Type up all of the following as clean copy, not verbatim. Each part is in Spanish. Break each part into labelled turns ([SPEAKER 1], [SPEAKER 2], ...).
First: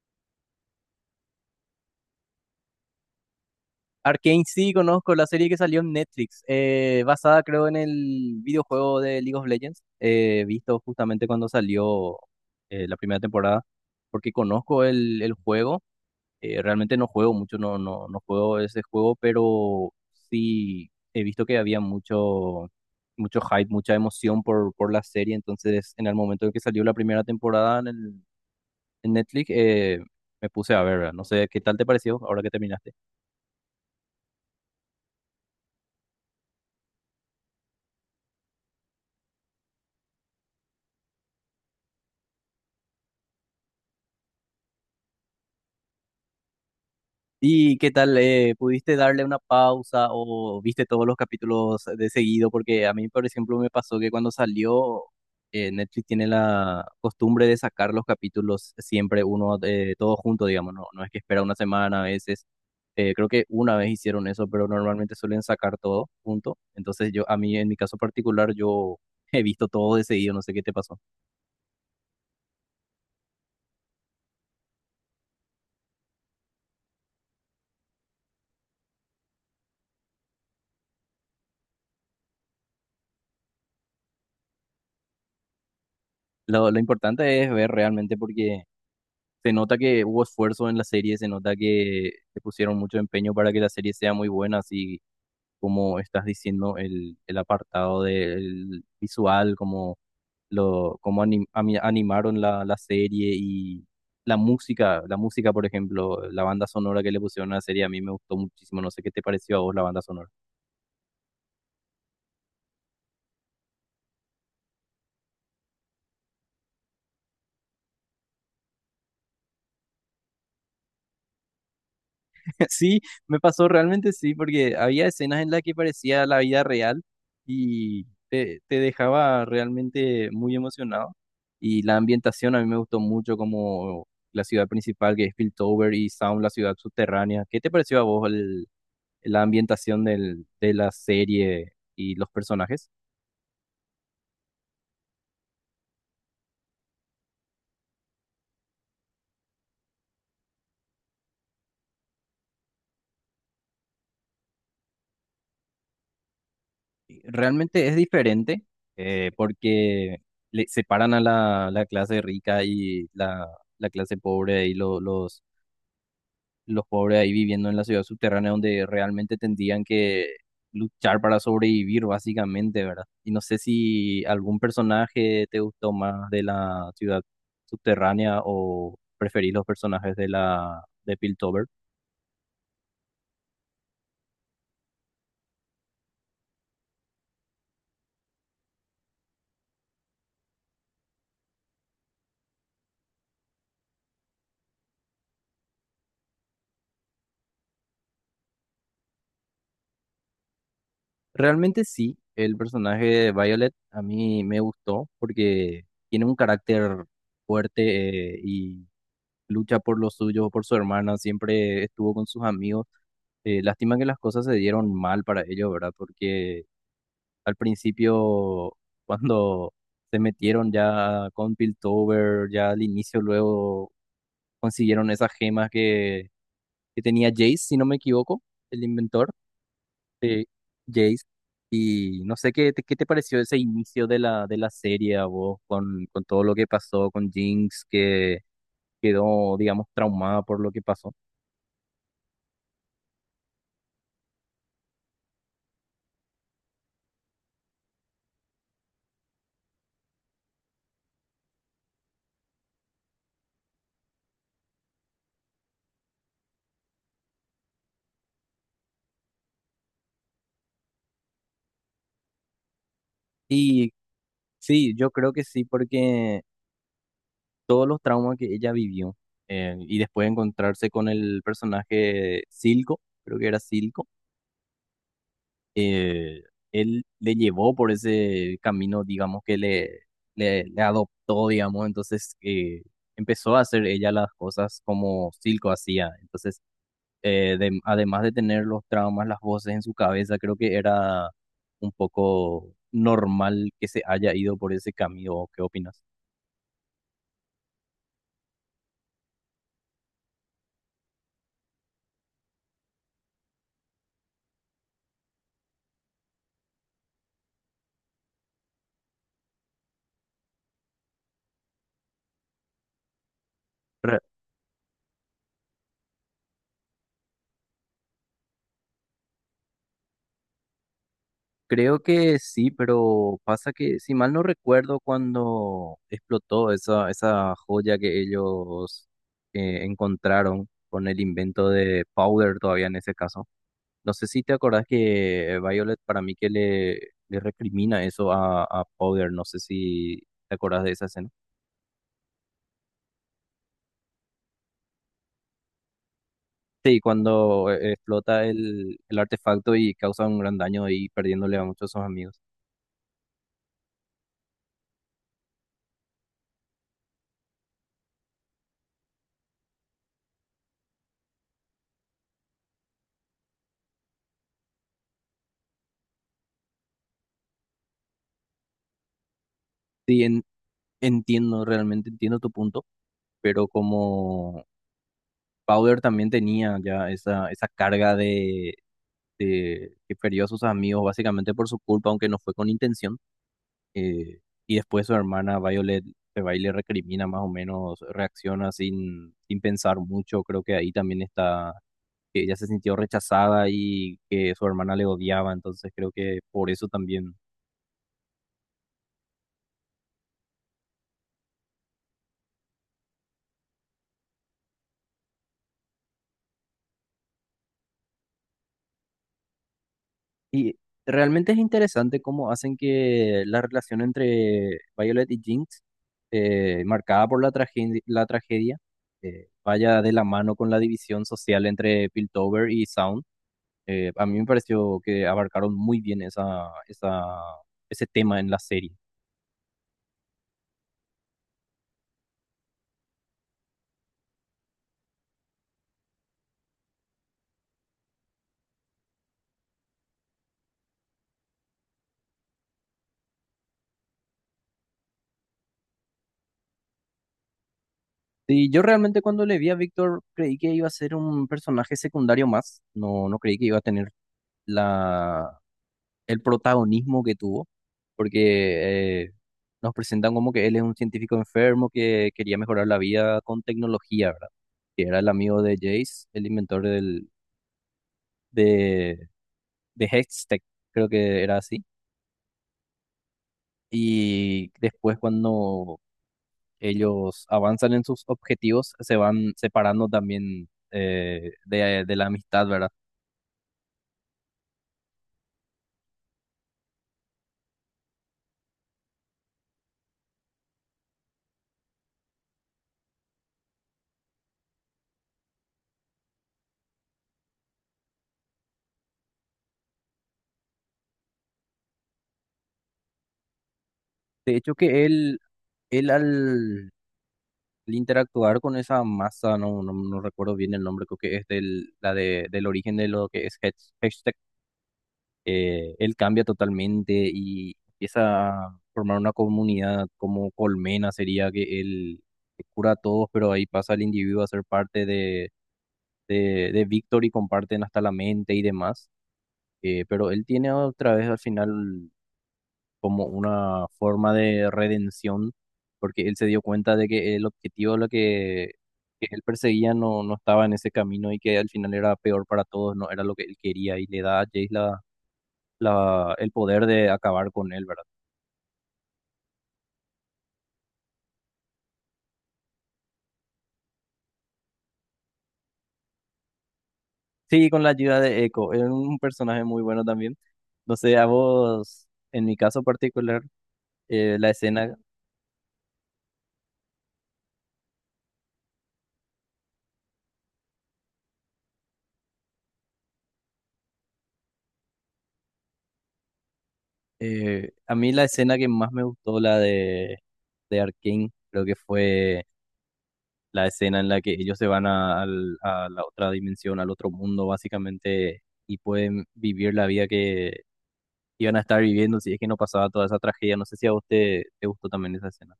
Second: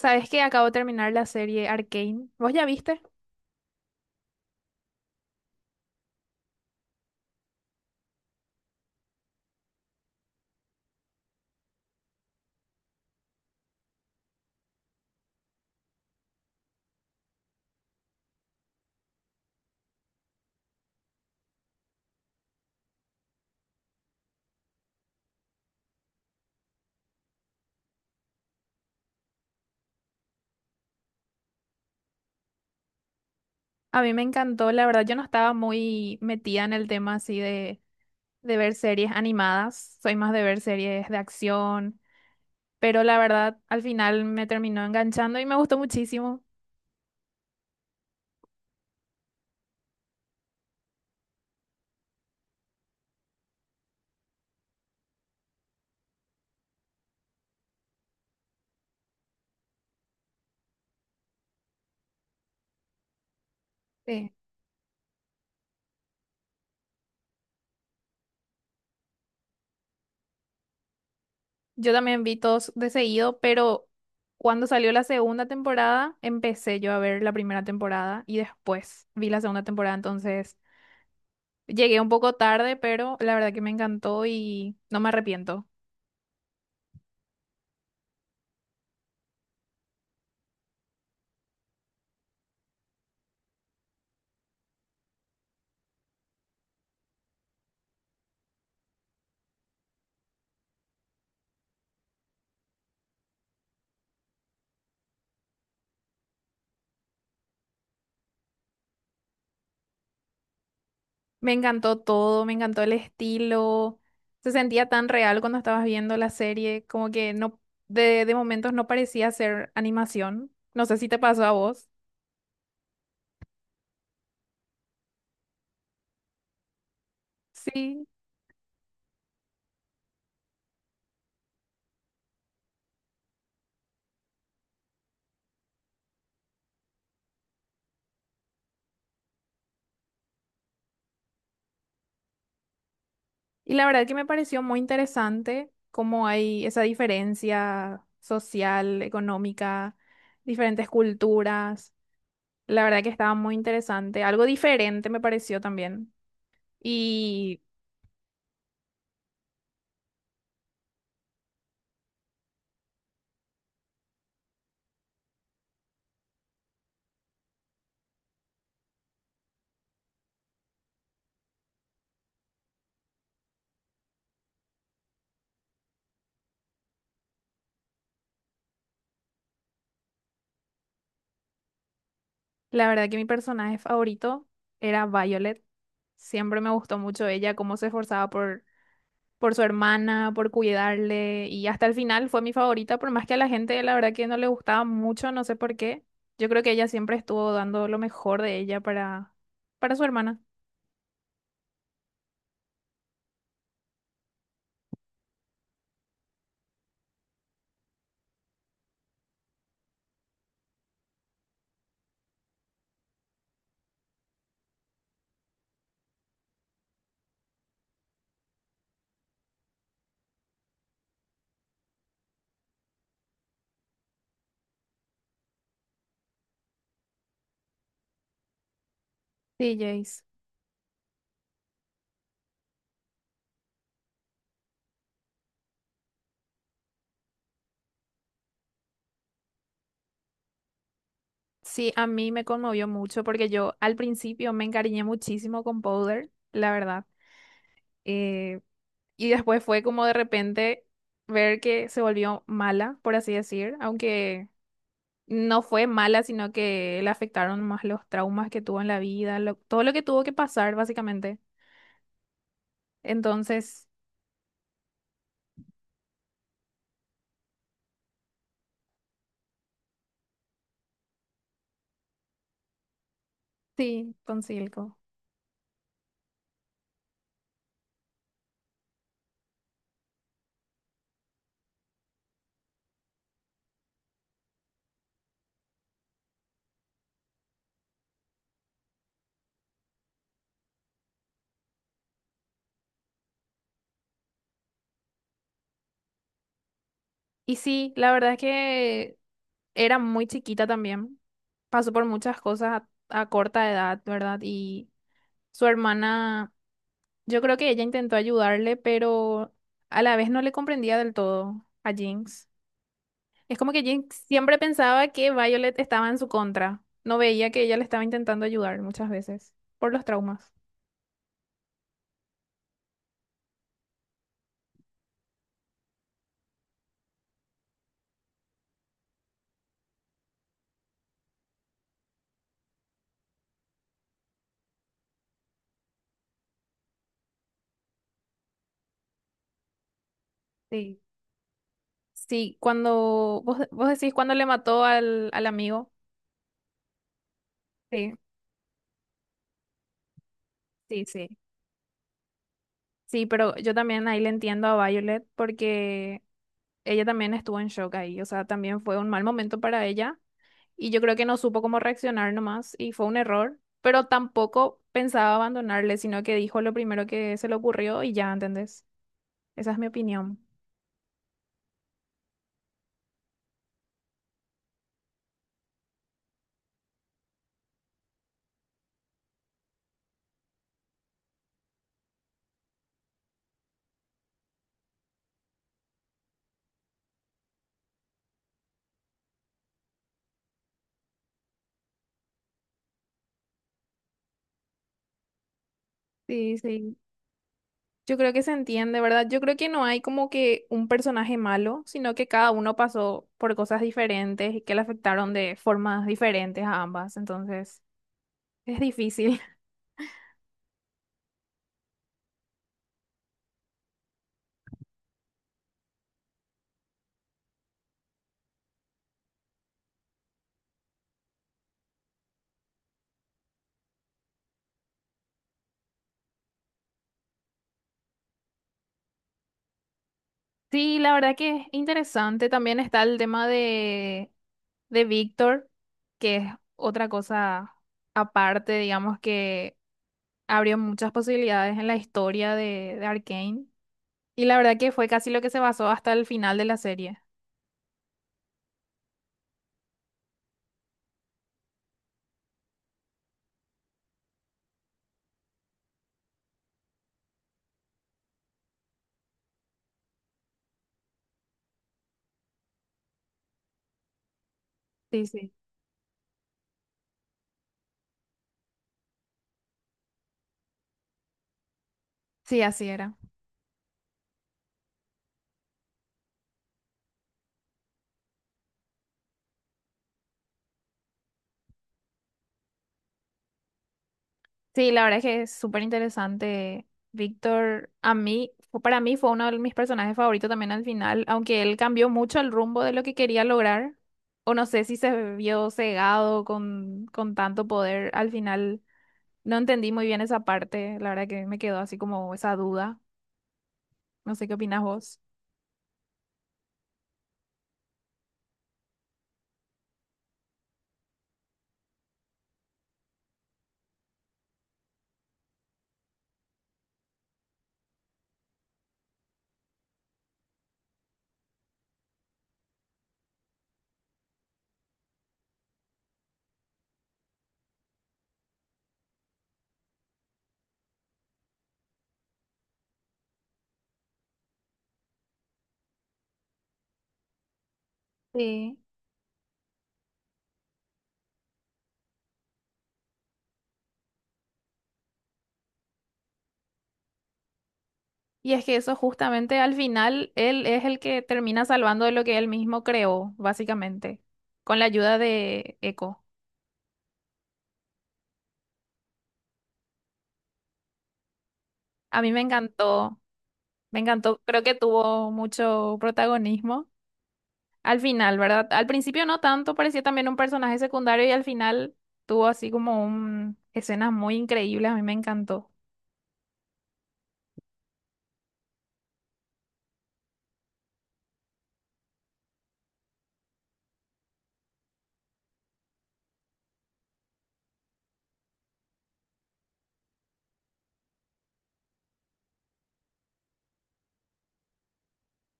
[SPEAKER 1] ¿Sabes que acabo de terminar la serie Arcane? ¿Vos ya viste?
[SPEAKER 2] Arcane sí conozco la serie que salió en Netflix, basada creo en el videojuego de League of Legends, visto justamente cuando salió la primera temporada, porque conozco el juego. Realmente no juego mucho, no juego ese juego, pero sí he visto que había mucho hype, mucha emoción por la serie. Entonces en el momento en que salió la primera temporada en Netflix, me puse a ver, ¿verdad? No sé qué tal te pareció ahora que terminaste.
[SPEAKER 1] A mí me encantó, la verdad yo no estaba muy metida en el tema así de ver series animadas, soy más de ver series de acción, pero la verdad al final me terminó enganchando y me gustó muchísimo.
[SPEAKER 2] ¿Y qué tal? ¿Pudiste darle una pausa o viste todos los capítulos de seguido? Porque a mí, por ejemplo, me pasó que cuando salió, Netflix tiene la costumbre de sacar los capítulos siempre uno, todo junto, digamos, no, no es que espera una semana a veces. Creo que una vez hicieron
[SPEAKER 1] Sí.
[SPEAKER 2] eso, pero normalmente suelen sacar todo junto. Entonces yo, a mí, en mi caso particular, yo he visto todo de seguido, no sé qué te pasó.
[SPEAKER 1] Yo también vi todos de seguido, pero cuando salió la segunda temporada empecé yo a ver la primera temporada y después vi la segunda temporada, entonces llegué un poco tarde, pero la verdad que me encantó y no me arrepiento.
[SPEAKER 2] Lo importante es ver realmente, porque se nota que hubo esfuerzo en la serie, se nota que le pusieron mucho empeño para que la serie sea muy buena, así como estás diciendo, el apartado del visual, como cómo animaron la serie y la música, por ejemplo, la banda sonora que le pusieron a la serie, a mí me gustó muchísimo. No sé qué te pareció a vos la banda sonora.
[SPEAKER 1] Me encantó todo, me encantó el estilo. Se sentía tan real cuando estabas viendo la serie, como que no, de momentos no parecía ser animación. No sé si te pasó a vos.
[SPEAKER 2] Sí, me pasó realmente sí, porque había escenas en las que parecía la vida real
[SPEAKER 1] Sí.
[SPEAKER 2] y te dejaba realmente muy emocionado. Y la ambientación a mí me gustó mucho, como la ciudad principal que es Piltover y Sound, la ciudad subterránea. ¿Qué te pareció a vos el- la ambientación del- de la serie y los personajes?
[SPEAKER 1] Y la verdad que me pareció muy interesante cómo hay esa diferencia social, económica, diferentes culturas. La verdad que estaba muy interesante. Algo diferente me pareció también. Y
[SPEAKER 2] Realmente es diferente, porque le separan a la clase rica y la clase pobre y lo- los pobres ahí viviendo en la ciudad subterránea donde realmente tendrían que luchar para sobrevivir, básicamente, ¿verdad? Y no sé si algún personaje te gustó más de la ciudad subterránea o preferís los personajes de la de Piltover.
[SPEAKER 1] la verdad que mi personaje favorito era Violet. Siempre me gustó mucho ella, cómo se esforzaba por su hermana, por cuidarle y hasta el final fue mi favorita, por más que a la gente la verdad que no le gustaba mucho, no sé por qué. Yo creo que ella siempre estuvo dando lo mejor de ella para su hermana.
[SPEAKER 2] Realmente sí, el personaje de Violet a mí me gustó porque tiene un carácter fuerte, y lucha por los suyos, por su hermana, siempre estuvo con sus amigos. Lástima que las cosas se dieron mal para ellos, ¿verdad? Porque al principio, cuando se metieron ya con Piltover, ya al inicio luego consiguieron esas gemas que tenía Jace, si no me equivoco, el inventor
[SPEAKER 1] Sí, Jace.
[SPEAKER 2] de Jace. Y no sé qué te pareció ese inicio de de la serie a vos, con todo lo que pasó con Jinx, que quedó, digamos, traumada por lo que pasó.
[SPEAKER 1] Sí, a mí me conmovió mucho porque yo al principio me encariñé muchísimo con Powder, la verdad. Eh, Y después fue como de repente ver que se volvió mala, por así decir, aunque no fue mala, sino que le afectaron más los traumas que tuvo en la vida, todo lo que tuvo que pasar, básicamente. Entonces,
[SPEAKER 2] Y sí, yo creo que sí, porque todos los traumas que ella vivió, y después encontrarse con el personaje Silco, creo que era Silco,
[SPEAKER 1] sí, con Silco.
[SPEAKER 2] eh, él le llevó por ese camino, digamos, que le, le adoptó, digamos, entonces empezó a hacer ella las cosas como Silco hacía. Entonces, de- además de tener los traumas, las voces en su cabeza, creo que era un poco normal que se haya ido por ese camino. ¿Qué opinas?
[SPEAKER 1] Y sí, la verdad es que era muy chiquita también. Pasó por muchas cosas a corta edad, ¿verdad? Y su hermana, yo creo que ella intentó ayudarle, pero a la vez no le comprendía del todo a Jinx. Es como que Jake siempre pensaba que Violet estaba en su contra. No veía que ella le estaba intentando ayudar muchas veces por los traumas.
[SPEAKER 2] Creo que sí, pero pasa que, si mal no recuerdo, cuando explotó esa joya que ellos encontraron con el invento de Powder todavía en ese caso. No sé si te acordás que Violet para mí que le recrimina eso a Powder, no sé si te acordás de
[SPEAKER 1] Sí,
[SPEAKER 2] esa escena.
[SPEAKER 1] sí, cuando vos decís cuando le mató al amigo.
[SPEAKER 2] Sí, cuando
[SPEAKER 1] Sí,
[SPEAKER 2] explota el artefacto y causa un gran daño
[SPEAKER 1] sí,
[SPEAKER 2] y
[SPEAKER 1] sí.
[SPEAKER 2] perdiéndole a muchos de sus amigos.
[SPEAKER 1] Sí, pero yo también ahí le entiendo a Violet porque ella también estuvo en shock ahí. O sea, también fue un mal momento para ella y yo creo que no supo cómo reaccionar nomás y fue un error, pero tampoco pensaba abandonarle, sino que dijo lo primero que se le ocurrió y ya, ¿entendés? Esa es mi
[SPEAKER 2] Sí,
[SPEAKER 1] opinión.
[SPEAKER 2] en- entiendo, realmente entiendo tu punto, pero como Powder también tenía ya esa carga de que perdió a sus amigos básicamente por su culpa, aunque no fue con intención. eh, y después su hermana Violet se va y le recrimina más o menos, reacciona sin pensar mucho. Creo que ahí también está, que ella se sintió rechazada y que su hermana le odiaba, entonces creo que
[SPEAKER 1] Sí,
[SPEAKER 2] por eso
[SPEAKER 1] sí.
[SPEAKER 2] también.
[SPEAKER 1] Yo creo que se entiende, ¿verdad? Yo creo que no hay como que un personaje malo, sino que cada uno pasó por cosas diferentes y que le afectaron de formas diferentes a ambas. Entonces, es difícil.
[SPEAKER 2] Y realmente es interesante cómo hacen que la relación entre Violet y Jinx, marcada por la tragedia, la tragedia, vaya de la mano con la división social entre Piltover y Sound. A mí me pareció que abarcaron muy bien ese tema en la serie.
[SPEAKER 1] Sí, la verdad que es interesante. También está el tema de Víctor, que es otra cosa aparte, digamos, que abrió muchas posibilidades en la historia de Arcane. Y la verdad que fue casi lo que se basó hasta el final de la serie.
[SPEAKER 2] Y yo realmente cuando le vi a Víctor creí que iba a ser un personaje secundario más, no, no creí que iba a tener la el protagonismo que tuvo, porque nos presentan como que él es un científico enfermo que quería mejorar la vida con tecnología, ¿verdad? Que era
[SPEAKER 1] Sí,
[SPEAKER 2] el
[SPEAKER 1] sí.
[SPEAKER 2] amigo de Jace, el inventor de, de Hextech, creo que era así.
[SPEAKER 1] Sí, así era.
[SPEAKER 2] Y después cuando ellos avanzan en sus objetivos, se van separando también, de la amistad, ¿verdad?
[SPEAKER 1] Sí, la verdad es que es súper interesante. Víctor, a mí, para mí fue uno de mis personajes favoritos también al final, aunque él cambió mucho el rumbo de lo que quería lograr, o no sé si se vio cegado con tanto poder, al final no entendí muy bien esa parte, la verdad que me quedó así como esa duda, no sé qué
[SPEAKER 2] De hecho
[SPEAKER 1] opinas
[SPEAKER 2] que
[SPEAKER 1] vos.
[SPEAKER 2] él al el interactuar con esa masa, no recuerdo bien el nombre, creo que es del, la de, del origen de lo que es hash- hashtag. Él cambia totalmente y empieza a formar una comunidad como colmena, sería que él cura a todos, pero ahí pasa el individuo a ser parte de Victor y comparten hasta la mente y demás. Pero él tiene otra vez al final como una forma de redención, porque él se dio cuenta de que el objetivo lo
[SPEAKER 1] Sí.
[SPEAKER 2] que él perseguía no, no estaba en ese camino y que al final era peor para todos, no era lo que él quería, y le da a Jace la, la- el poder de acabar con él, ¿verdad?
[SPEAKER 1] Y es que eso justamente al final, él es el que termina salvando de lo que él mismo creó, básicamente, con la ayuda de Echo.
[SPEAKER 2] Sí, con la ayuda de Echo, es un personaje muy bueno también. No sé, a vos,
[SPEAKER 1] A mí me
[SPEAKER 2] en mi caso
[SPEAKER 1] encantó.
[SPEAKER 2] particular,
[SPEAKER 1] Me
[SPEAKER 2] eh,
[SPEAKER 1] encantó,
[SPEAKER 2] la
[SPEAKER 1] creo que
[SPEAKER 2] escena,
[SPEAKER 1] tuvo mucho protagonismo al final, ¿verdad? Al principio no tanto, parecía también un personaje secundario y al final tuvo así como un escenas muy increíbles, a mí me encantó.
[SPEAKER 2] a mí la escena que más me gustó, la de Arkane, creo que fue la escena en la que ellos se van a, al- a la otra dimensión, al otro mundo, básicamente, y pueden vivir la vida que iban a estar viviendo si es que no pasaba toda esa tragedia. No sé si a usted te gustó también esa escena.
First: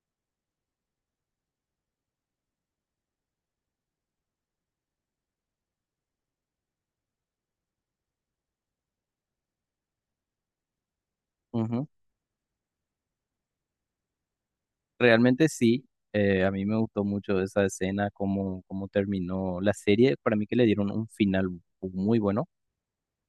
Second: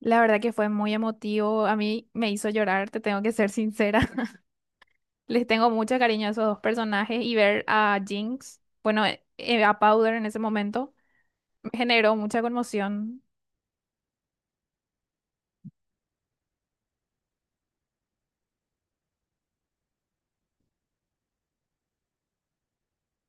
[SPEAKER 1] La verdad que fue muy emotivo, a mí me hizo llorar, te tengo que ser sincera. Les tengo mucho cariño a esos dos personajes y ver a Jinx, bueno, a Powder en ese momento, me
[SPEAKER 2] Ujú.
[SPEAKER 1] generó mucha conmoción.
[SPEAKER 2] Realmente sí, a mí me gustó mucho esa escena, cómo terminó la serie. Para mí que le dieron un final muy bueno,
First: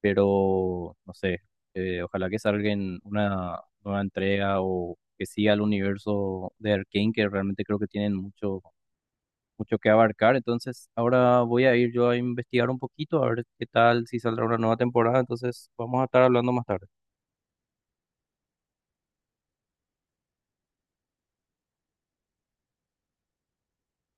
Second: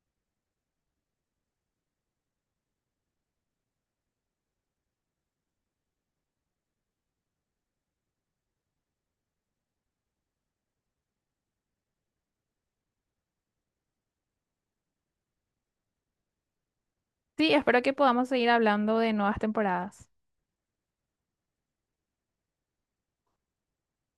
[SPEAKER 2] pero no sé, ojalá que salga en una nueva entrega o que siga el universo de Arkane, que realmente creo que tienen mucho que abarcar. Entonces, ahora voy a ir yo a investigar un poquito, a ver qué tal, si saldrá una nueva temporada. Entonces, vamos a estar hablando más tarde.
[SPEAKER 1] Sí, espero que podamos seguir hablando de nuevas temporadas.